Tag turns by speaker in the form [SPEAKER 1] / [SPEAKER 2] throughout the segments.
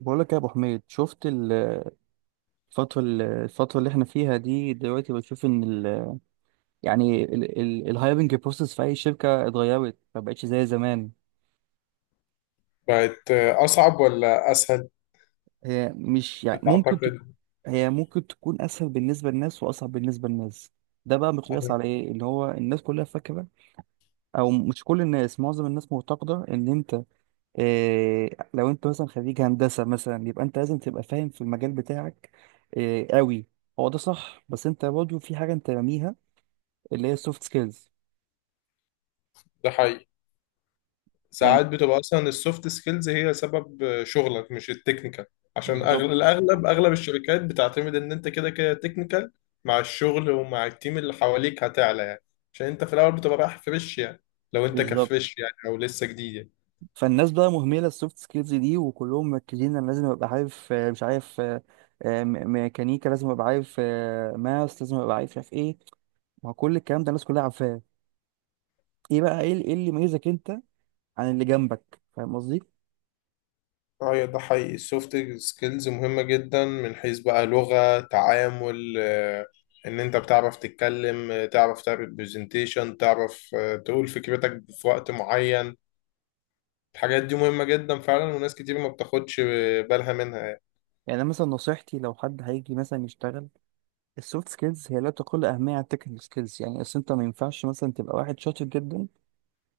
[SPEAKER 1] بقول لك يا ابو حميد، شفت الفتره الفتره اللي احنا فيها دي دلوقتي؟ بشوف ان ال يعني الهايرنج بروسيس في اي شركه اتغيرت، ما بقتش زي زمان.
[SPEAKER 2] بقت أصعب ولا أسهل،
[SPEAKER 1] هي مش يعني ممكن تك-
[SPEAKER 2] بتعتقد؟
[SPEAKER 1] هي ممكن تكون اسهل بالنسبه للناس واصعب بالنسبه للناس. ده بقى مقياس
[SPEAKER 2] أنا-
[SPEAKER 1] على ايه؟ اللي هو الناس كلها فاكره، او مش كل الناس، معظم الناس معتقده ان انت إيه، لو انت مثلا خريج هندسه مثلا يبقى انت لازم تبقى فاهم في المجال بتاعك. إيه قوي، هو ده صح، بس انت برضه في حاجه انت راميها، اللي هي السوفت سكيلز.
[SPEAKER 2] ده حقيقي،
[SPEAKER 1] يعني
[SPEAKER 2] ساعات بتبقى أصلا السوفت سكيلز هي سبب شغلك مش التكنيكال. عشان
[SPEAKER 1] بالظبط.
[SPEAKER 2] أغلب الشركات بتعتمد إن أنت كده كده تكنيكال، مع الشغل ومع التيم اللي حواليك هتعلى يعني. عشان أنت في الأول بتبقى رايح فريش يعني، لو أنت
[SPEAKER 1] بالظبط،
[SPEAKER 2] كفريش يعني أو لسه جديد يعني.
[SPEAKER 1] فالناس بقى مهمله السوفت سكيلز دي، وكلهم مركزين انا لازم ابقى عارف مش عارف ميكانيكا لازم ابقى عارف ماس لازم ابقى عارف مش عارف ايه. ما هو كل الكلام ده الناس كلها عارفاه. ايه بقى؟ إيه اللي يميزك انت عن اللي جنبك؟ فاهم قصدي؟
[SPEAKER 2] اه، ده حقيقي، السوفت سكيلز مهمة جدا من حيث بقى لغة تعامل، ان انت بتعرف تتكلم، تعرف تعمل برزنتيشن، تعرف تقول فكرتك في وقت معين. الحاجات دي مهمة جدا فعلا، وناس كتير ما بتاخدش بالها منها يعني.
[SPEAKER 1] يعني أنا مثلا نصيحتي لو حد هيجي مثلا يشتغل، السوفت سكيلز هي لا تقل اهميه عن التكنيكال سكيلز. يعني اصل انت ما ينفعش مثلا تبقى واحد شاطر جدا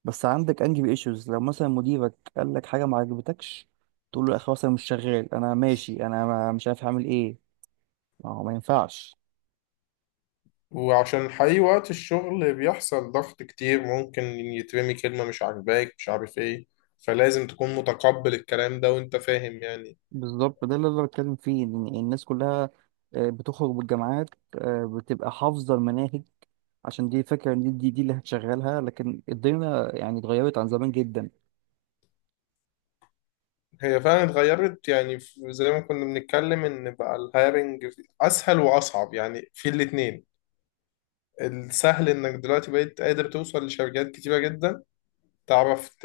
[SPEAKER 1] بس عندك انجي ايشوز، لو مثلا مديرك قال لك حاجه ما عجبتكش تقول له يا اخي خلاص انا مش شغال، انا ماشي، انا مش عارف هعمل ايه. ما هو ما ينفعش.
[SPEAKER 2] وعشان حقيقي وقت الشغل بيحصل ضغط كتير، ممكن يترمي كلمة مش عاجباك مش عارف ايه، فلازم تكون متقبل الكلام ده وانت فاهم يعني.
[SPEAKER 1] بالظبط، ده اللي انا بتكلم فيه، إن الناس كلها بتخرج بالجامعات، بتبقى حافظه المناهج، عشان دي فكره ان دي اللي هتشغلها، لكن الدنيا يعني اتغيرت عن زمان جدا.
[SPEAKER 2] هي فعلا اتغيرت يعني، زي ما كنا بنتكلم ان بقى الهايرنج اسهل واصعب يعني في الاتنين. السهل انك دلوقتي بقيت قادر توصل لشركات كتيرة جدا، تعرف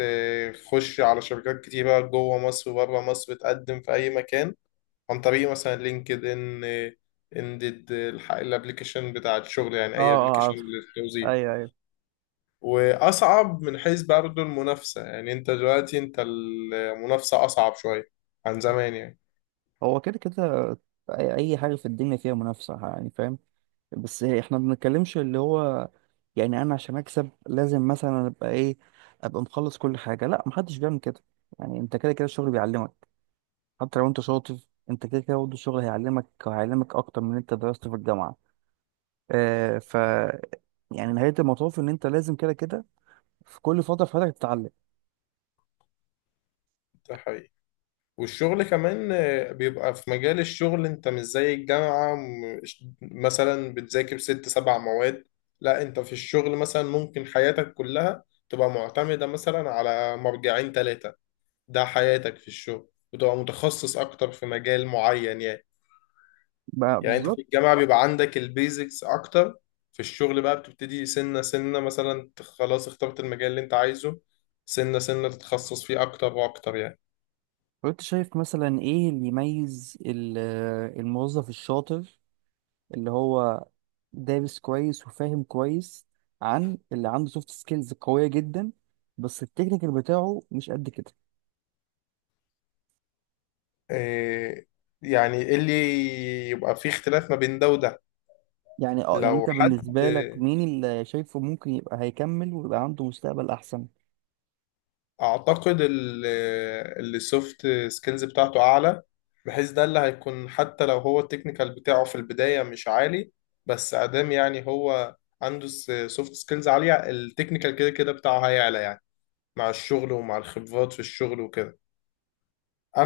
[SPEAKER 2] تخش على شركات كتيرة جوه مصر وبره مصر، بتقدم في اي مكان عن طريق مثلا لينكد ان، اندد، الابلكيشن بتاع الشغل يعني
[SPEAKER 1] اه
[SPEAKER 2] اي
[SPEAKER 1] اه
[SPEAKER 2] ابلكيشن
[SPEAKER 1] عارف.
[SPEAKER 2] للتوظيف.
[SPEAKER 1] ايوه ايوه.
[SPEAKER 2] واصعب من حيث برضه المنافسة، يعني انت دلوقتي انت المنافسة اصعب شوية عن زمان يعني.
[SPEAKER 1] هو كده كده، أي حاجه في الدنيا فيها منافسه، يعني فاهم. بس احنا ما بنتكلمش اللي هو، يعني انا عشان اكسب لازم مثلا ابقى ايه، ابقى مخلص كل حاجه؟ لا محدش بيعمل كده. يعني انت كده كده الشغل بيعلمك، حتى لو انت شاطر انت كده كده برضه الشغل هيعلمك، وهيعلمك اكتر من اللي انت درسته في الجامعه. آه ف يعني نهايه المطاف ان انت لازم كده كده في كل فتره في حياتك تتعلم.
[SPEAKER 2] ده حقيقي، والشغل كمان بيبقى في مجال الشغل انت مش زي الجامعة، مثلا بتذاكر 6 7 مواد. لا، انت في الشغل مثلا ممكن حياتك كلها تبقى معتمدة مثلا على مرجعين 3. ده حياتك في الشغل، وتبقى متخصص اكتر في مجال معين يعني.
[SPEAKER 1] بقى
[SPEAKER 2] يعني انت في
[SPEAKER 1] بالظبط.
[SPEAKER 2] الجامعة بيبقى عندك البيزكس اكتر، في الشغل بقى بتبتدي سنة سنة، مثلا خلاص اخترت المجال اللي انت عايزه، سنة سنة تتخصص فيه اكتر واكتر يعني.
[SPEAKER 1] وانت شايف مثلا ايه اللي يميز الموظف الشاطر اللي هو دارس كويس وفاهم كويس، عن اللي عنده سوفت سكيلز قوية جدا بس التكنيكال بتاعه مش قد كده؟
[SPEAKER 2] إيه يعني، ايه اللي يبقى فيه اختلاف ما بين ده وده؟
[SPEAKER 1] يعني اه، يعني
[SPEAKER 2] لو
[SPEAKER 1] انت
[SPEAKER 2] حد،
[SPEAKER 1] بالنسبة لك مين اللي شايفه ممكن يبقى هيكمل ويبقى عنده مستقبل احسن؟
[SPEAKER 2] اعتقد اللي السوفت سكيلز بتاعته اعلى، بحيث ده اللي هيكون، حتى لو هو التكنيكال بتاعه في البداية مش عالي، بس ادام يعني هو عنده سوفت سكيلز عالية، التكنيكال كده كده بتاعه هيعلى يعني، مع الشغل ومع الخبرات في الشغل وكده.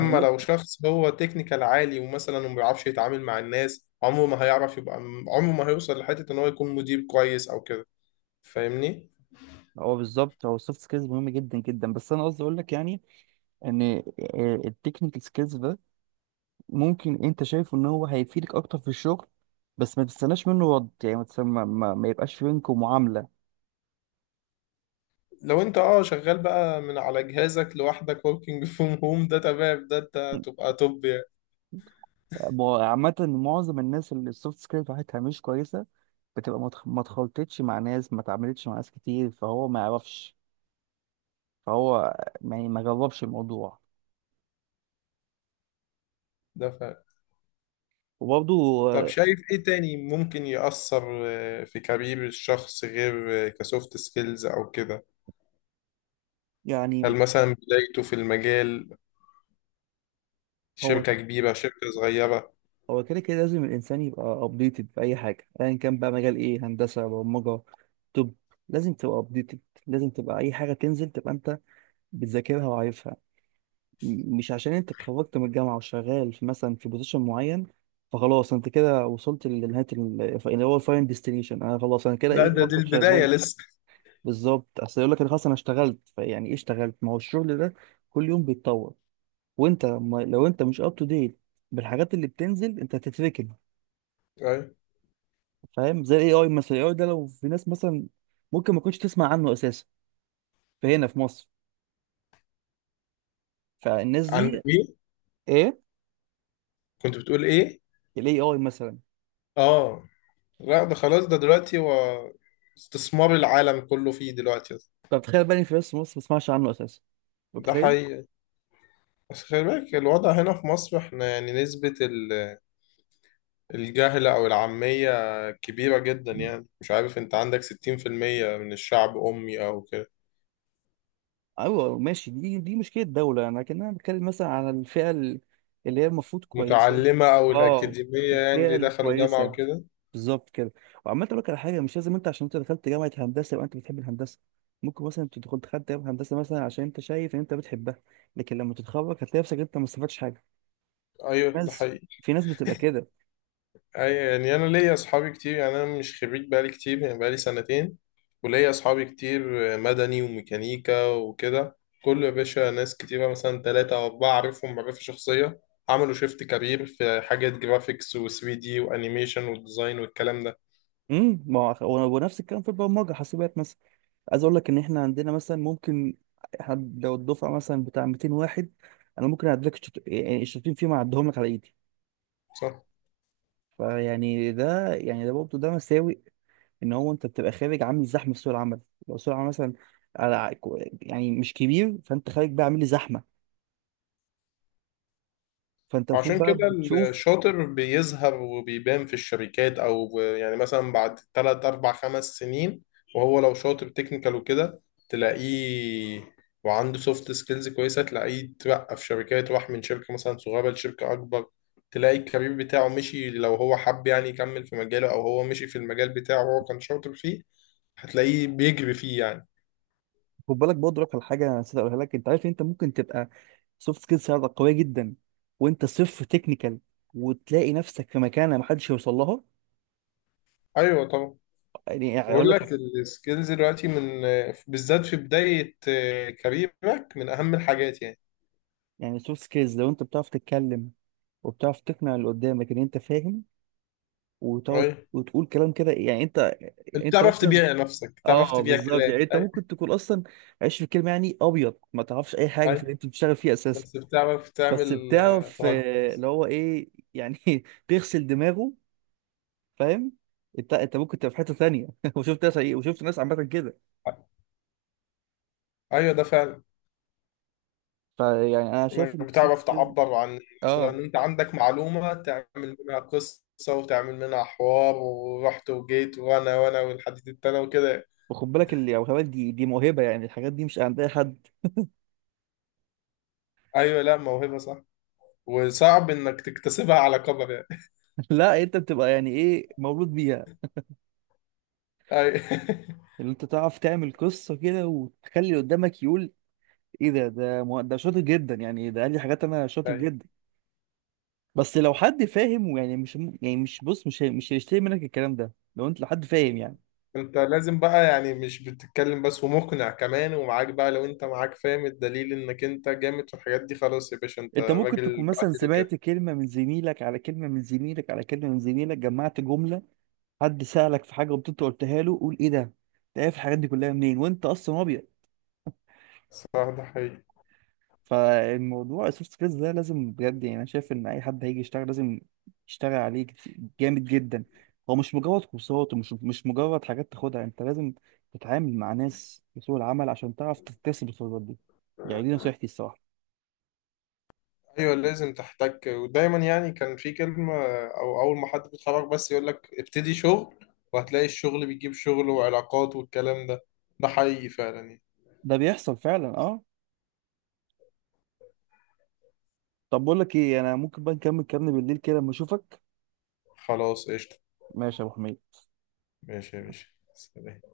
[SPEAKER 1] هي
[SPEAKER 2] لو
[SPEAKER 1] ممكن.
[SPEAKER 2] شخص هو تكنيكال عالي، ومثلا ما بيعرفش يتعامل مع الناس، عمره ما هيعرف يبقى، عمره ما هيوصل لحتة ان هو يكون مدير كويس او كده، فاهمني؟
[SPEAKER 1] هو بالظبط، هو السوفت سكيلز مهم جدا جدا، بس انا قصدي اقول لك يعني ان التكنيكال سكيلز ده ممكن انت شايفه ان هو هيفيدك اكتر في الشغل، بس ما تستناش منه رد، يعني ما, تستنى- ما, ما ما يبقاش في بينكم معاملة.
[SPEAKER 2] لو انت اه شغال بقى من على جهازك لوحدك working from home، ده تمام، ده انت تبقى توب يعني.
[SPEAKER 1] عامة معظم الناس اللي السوفت سكيلز بتاعتها مش كويسة، بتبقى ما اتخلطتش مع ناس، ما اتعاملتش مع ناس كتير، فهو ما يعرفش، فهو يعني ما جربش الموضوع.
[SPEAKER 2] ده فعلا.
[SPEAKER 1] وبرضه
[SPEAKER 2] طب
[SPEAKER 1] آه،
[SPEAKER 2] شايف ايه تاني ممكن يأثر في كارير الشخص غير كسوفت سكيلز او كده؟
[SPEAKER 1] يعني
[SPEAKER 2] هل مثلا بدايته في المجال،
[SPEAKER 1] هو
[SPEAKER 2] شركة كبيرة شركة صغيرة؟
[SPEAKER 1] هو كده كده لازم الانسان يبقى ابديتد في اي حاجه، ايا كان بقى مجال ايه، هندسه، برمجه. طب، لازم تبقى ابديتد، لازم تبقى اي حاجه تنزل تبقى انت بتذاكرها وعارفها. مش عشان انت اتخرجت من الجامعه وشغال في مثلا في بوزيشن معين فخلاص انت كده وصلت لنهايه اللي هو الفاين ديستنيشن، انا خلاص انا كده
[SPEAKER 2] لا،
[SPEAKER 1] ايه،
[SPEAKER 2] ده دي
[SPEAKER 1] هفضل
[SPEAKER 2] البداية
[SPEAKER 1] شغال.
[SPEAKER 2] لسه.
[SPEAKER 1] بالظبط، اصل يقول لك انا خلاص انا اشتغلت، فيعني ايه اشتغلت؟ ما هو الشغل ده كل يوم بيتطور، وانت ما لو انت مش اب تو ديت بالحاجات اللي بتنزل انت هتتركن.
[SPEAKER 2] أيوة.
[SPEAKER 1] فاهم؟ زي الاي اي مثلا، الاي اي ده لو في ناس مثلا ممكن ما كنتش تسمع عنه اساسا، فهنا في مصر، فالناس دي.
[SPEAKER 2] عن مين؟
[SPEAKER 1] ايه؟
[SPEAKER 2] كنت بتقول ايه؟
[SPEAKER 1] الاي اي مثلا.
[SPEAKER 2] اه. لا، ده خلاص ده دلوقتي هو استثمار العالم كله فيه دلوقتي.
[SPEAKER 1] طب تخيل بقى إن في ناس في مصر ما تسمعش عنه اساسا،
[SPEAKER 2] ده
[SPEAKER 1] متخيل؟
[SPEAKER 2] حقيقي، بس خلي بالك الوضع هنا في مصر، احنا يعني نسبة الجهل أو العامية كبيرة جدا يعني. مش عارف، انت عندك 60% من الشعب أمي أو كده،
[SPEAKER 1] ايوه ماشي، دي مشكله الدوله، انا كان انا بتكلم مثلا على الفئه اللي هي المفروض كويسه.
[SPEAKER 2] متعلمة أو
[SPEAKER 1] اه،
[SPEAKER 2] الأكاديمية يعني
[SPEAKER 1] الفئه
[SPEAKER 2] اللي دخلوا جامعة
[SPEAKER 1] الكويسه،
[SPEAKER 2] وكده.
[SPEAKER 1] بالظبط كده. وعمال اقول لك على حاجه، مش لازم انت عشان انت دخلت جامعه هندسه يبقى انت بتحب الهندسه، ممكن مثلا انت دخلت جامعه هندسه مثلا عشان انت شايف ان انت بتحبها، لكن لما تتخرج هتلاقي نفسك انت ما استفدتش حاجه.
[SPEAKER 2] أيوه ده
[SPEAKER 1] ناس،
[SPEAKER 2] حقيقي.
[SPEAKER 1] في ناس بتبقى كده.
[SPEAKER 2] اي يعني، انا ليا اصحابي كتير يعني، انا مش خريج بقالي كتير يعني، بقالي سنتين، وليا اصحابي كتير، مدني وميكانيكا وكده. كل يا باشا، ناس كتيرة مثلا 3 او 4 اعرفهم معرفة شخصية، عملوا شيفت كارير في حاجات جرافيكس و3 دي وانيميشن والديزاين والكلام ده.
[SPEAKER 1] ما هو ونفس الكلام في البرمجه، حاسبات مثلا. عايز اقول لك ان احنا عندنا مثلا ممكن حد لو الدفعه مثلا بتاع 200 واحد، انا ممكن اعدلك يعني الشاطرين فيه ما اعدهم لك على ايدي.
[SPEAKER 2] صح.
[SPEAKER 1] فيعني ده، يعني ده برضه ده مساوئ، ان هو انت بتبقى خارج عامل زحمه في سوق العمل. لو سوق العمل مثلا على يعني مش كبير، فانت خارج بقى عامل لي زحمه. فانت المفروض
[SPEAKER 2] وعشان
[SPEAKER 1] بقى
[SPEAKER 2] كده
[SPEAKER 1] بتشوف.
[SPEAKER 2] الشاطر بيظهر وبيبان في الشركات، او يعني مثلا بعد 3 4 5 سنين، وهو لو شاطر تكنيكال وكده، تلاقيه وعنده سوفت سكيلز كويسه تلاقيه اترقى في شركات، راح من شركه مثلا صغيره لشركه اكبر. تلاقي الكارير بتاعه مشي، لو هو حب يعني يكمل في مجاله، او هو مشي في المجال بتاعه، وهو كان شاطر فيه، هتلاقيه بيجري فيه يعني.
[SPEAKER 1] خد بالك برضه لك على حاجه انا نسيت اقولها لك، انت عارف إن انت ممكن تبقى سوفت سكيلز عندك قويه جدا وانت صفر تكنيكال وتلاقي نفسك في مكانه محدش يوصل لها.
[SPEAKER 2] ايوه طبعا.
[SPEAKER 1] يعني اقول
[SPEAKER 2] بقول
[SPEAKER 1] لك،
[SPEAKER 2] لك السكيلز دلوقتي من، بالذات في بداية كاريرك من أهم الحاجات يعني.
[SPEAKER 1] يعني سوفت سكيلز لو انت بتعرف تتكلم، وبتعرف تقنع اللي قدامك ان انت فاهم، وتقعد
[SPEAKER 2] أي،
[SPEAKER 1] وتقول كلام كده، يعني انت،
[SPEAKER 2] أنت
[SPEAKER 1] يعني انت
[SPEAKER 2] بتعرف
[SPEAKER 1] مثلا.
[SPEAKER 2] تبيع نفسك، بتعرف
[SPEAKER 1] اه
[SPEAKER 2] تبيع
[SPEAKER 1] بالظبط،
[SPEAKER 2] كلام.
[SPEAKER 1] يعني انت
[SPEAKER 2] أي،
[SPEAKER 1] ممكن تكون اصلا عايش في الكلمه، يعني ابيض ما تعرفش اي حاجه في اللي
[SPEAKER 2] أي،
[SPEAKER 1] انت بتشتغل فيه اساسا،
[SPEAKER 2] بس بتعرف
[SPEAKER 1] بس
[SPEAKER 2] تعمل
[SPEAKER 1] بتعرف
[SPEAKER 2] تهجم.
[SPEAKER 1] اللي هو ايه يعني تغسل دماغه. فاهم؟ انت ممكن تبقى في حته ثانيه. وشفت ناس ايه، وشفت ناس عامه كده.
[SPEAKER 2] أيوه ده فعلا،
[SPEAKER 1] فيعني انا شايف ان
[SPEAKER 2] إنك
[SPEAKER 1] السوفت
[SPEAKER 2] بتعرف
[SPEAKER 1] سكيلز،
[SPEAKER 2] تعبر عن، مثلا
[SPEAKER 1] اه.
[SPEAKER 2] أنت عندك معلومة تعمل منها قصة، وتعمل منها حوار، ورحت وجيت وأنا وأنا والحديد التاني وكده.
[SPEAKER 1] وخد بالك اللي او خبرك، دي موهبه، يعني الحاجات دي مش عند اي حد.
[SPEAKER 2] أيوه، لا موهبة، صح، وصعب إنك تكتسبها على كبر يعني.
[SPEAKER 1] لا انت بتبقى يعني ايه، مولود بيها.
[SPEAKER 2] أي،
[SPEAKER 1] اللي انت تعرف تعمل قصه كده وتخلي اللي قدامك يقول ايه ده، ده شاطر جدا، يعني ده قال لي حاجات انا شاطر
[SPEAKER 2] أي،
[SPEAKER 1] جدا. بس لو حد فاهم ويعني مش يعني مش بص، مش هيشتري منك الكلام ده لو انت لحد فاهم يعني.
[SPEAKER 2] انت لازم بقى يعني، مش بتتكلم بس، ومقنع كمان، ومعاك بقى، لو انت معاك فاهم الدليل انك انت جامد في الحاجات دي، خلاص يا باشا انت
[SPEAKER 1] انت ممكن
[SPEAKER 2] راجل،
[SPEAKER 1] تكون مثلا
[SPEAKER 2] بعتله كده.
[SPEAKER 1] سمعت كلمة من زميلك، على كلمة من زميلك، على كلمة من زميلك، جمعت جملة، حد سألك في حاجة وانت قلتها له، قول ايه ده، انت عارف الحاجات دي كلها منين وانت اصلا ابيض.
[SPEAKER 2] صح، ده حقيقي.
[SPEAKER 1] فالموضوع السوفت سكيلز ده لازم بجد، يعني انا شايف ان اي حد هيجي يشتغل لازم يشتغل عليه جامد جدا. هو مش مجرد كورسات، ومش مش مجرد حاجات تاخدها، انت لازم تتعامل مع ناس في سوق العمل عشان تعرف تكتسب الخبرات دي. يعني دي نصيحتي الصراحة.
[SPEAKER 2] ايوه لازم تحتك ودايما يعني، كان في كلمة، او اول ما حد بيتخرج بس يقول لك ابتدي شغل، وهتلاقي الشغل بيجيب شغل وعلاقات والكلام ده. ده حقيقي فعلا يعني.
[SPEAKER 1] ده بيحصل فعلا، اه. طب بقول لك ايه، انا ممكن بقى نكمل كلامنا بالليل كده لما اشوفك.
[SPEAKER 2] خلاص قشطة.
[SPEAKER 1] ماشي يا ابو حميد.
[SPEAKER 2] ماشي يا باشا. سلام.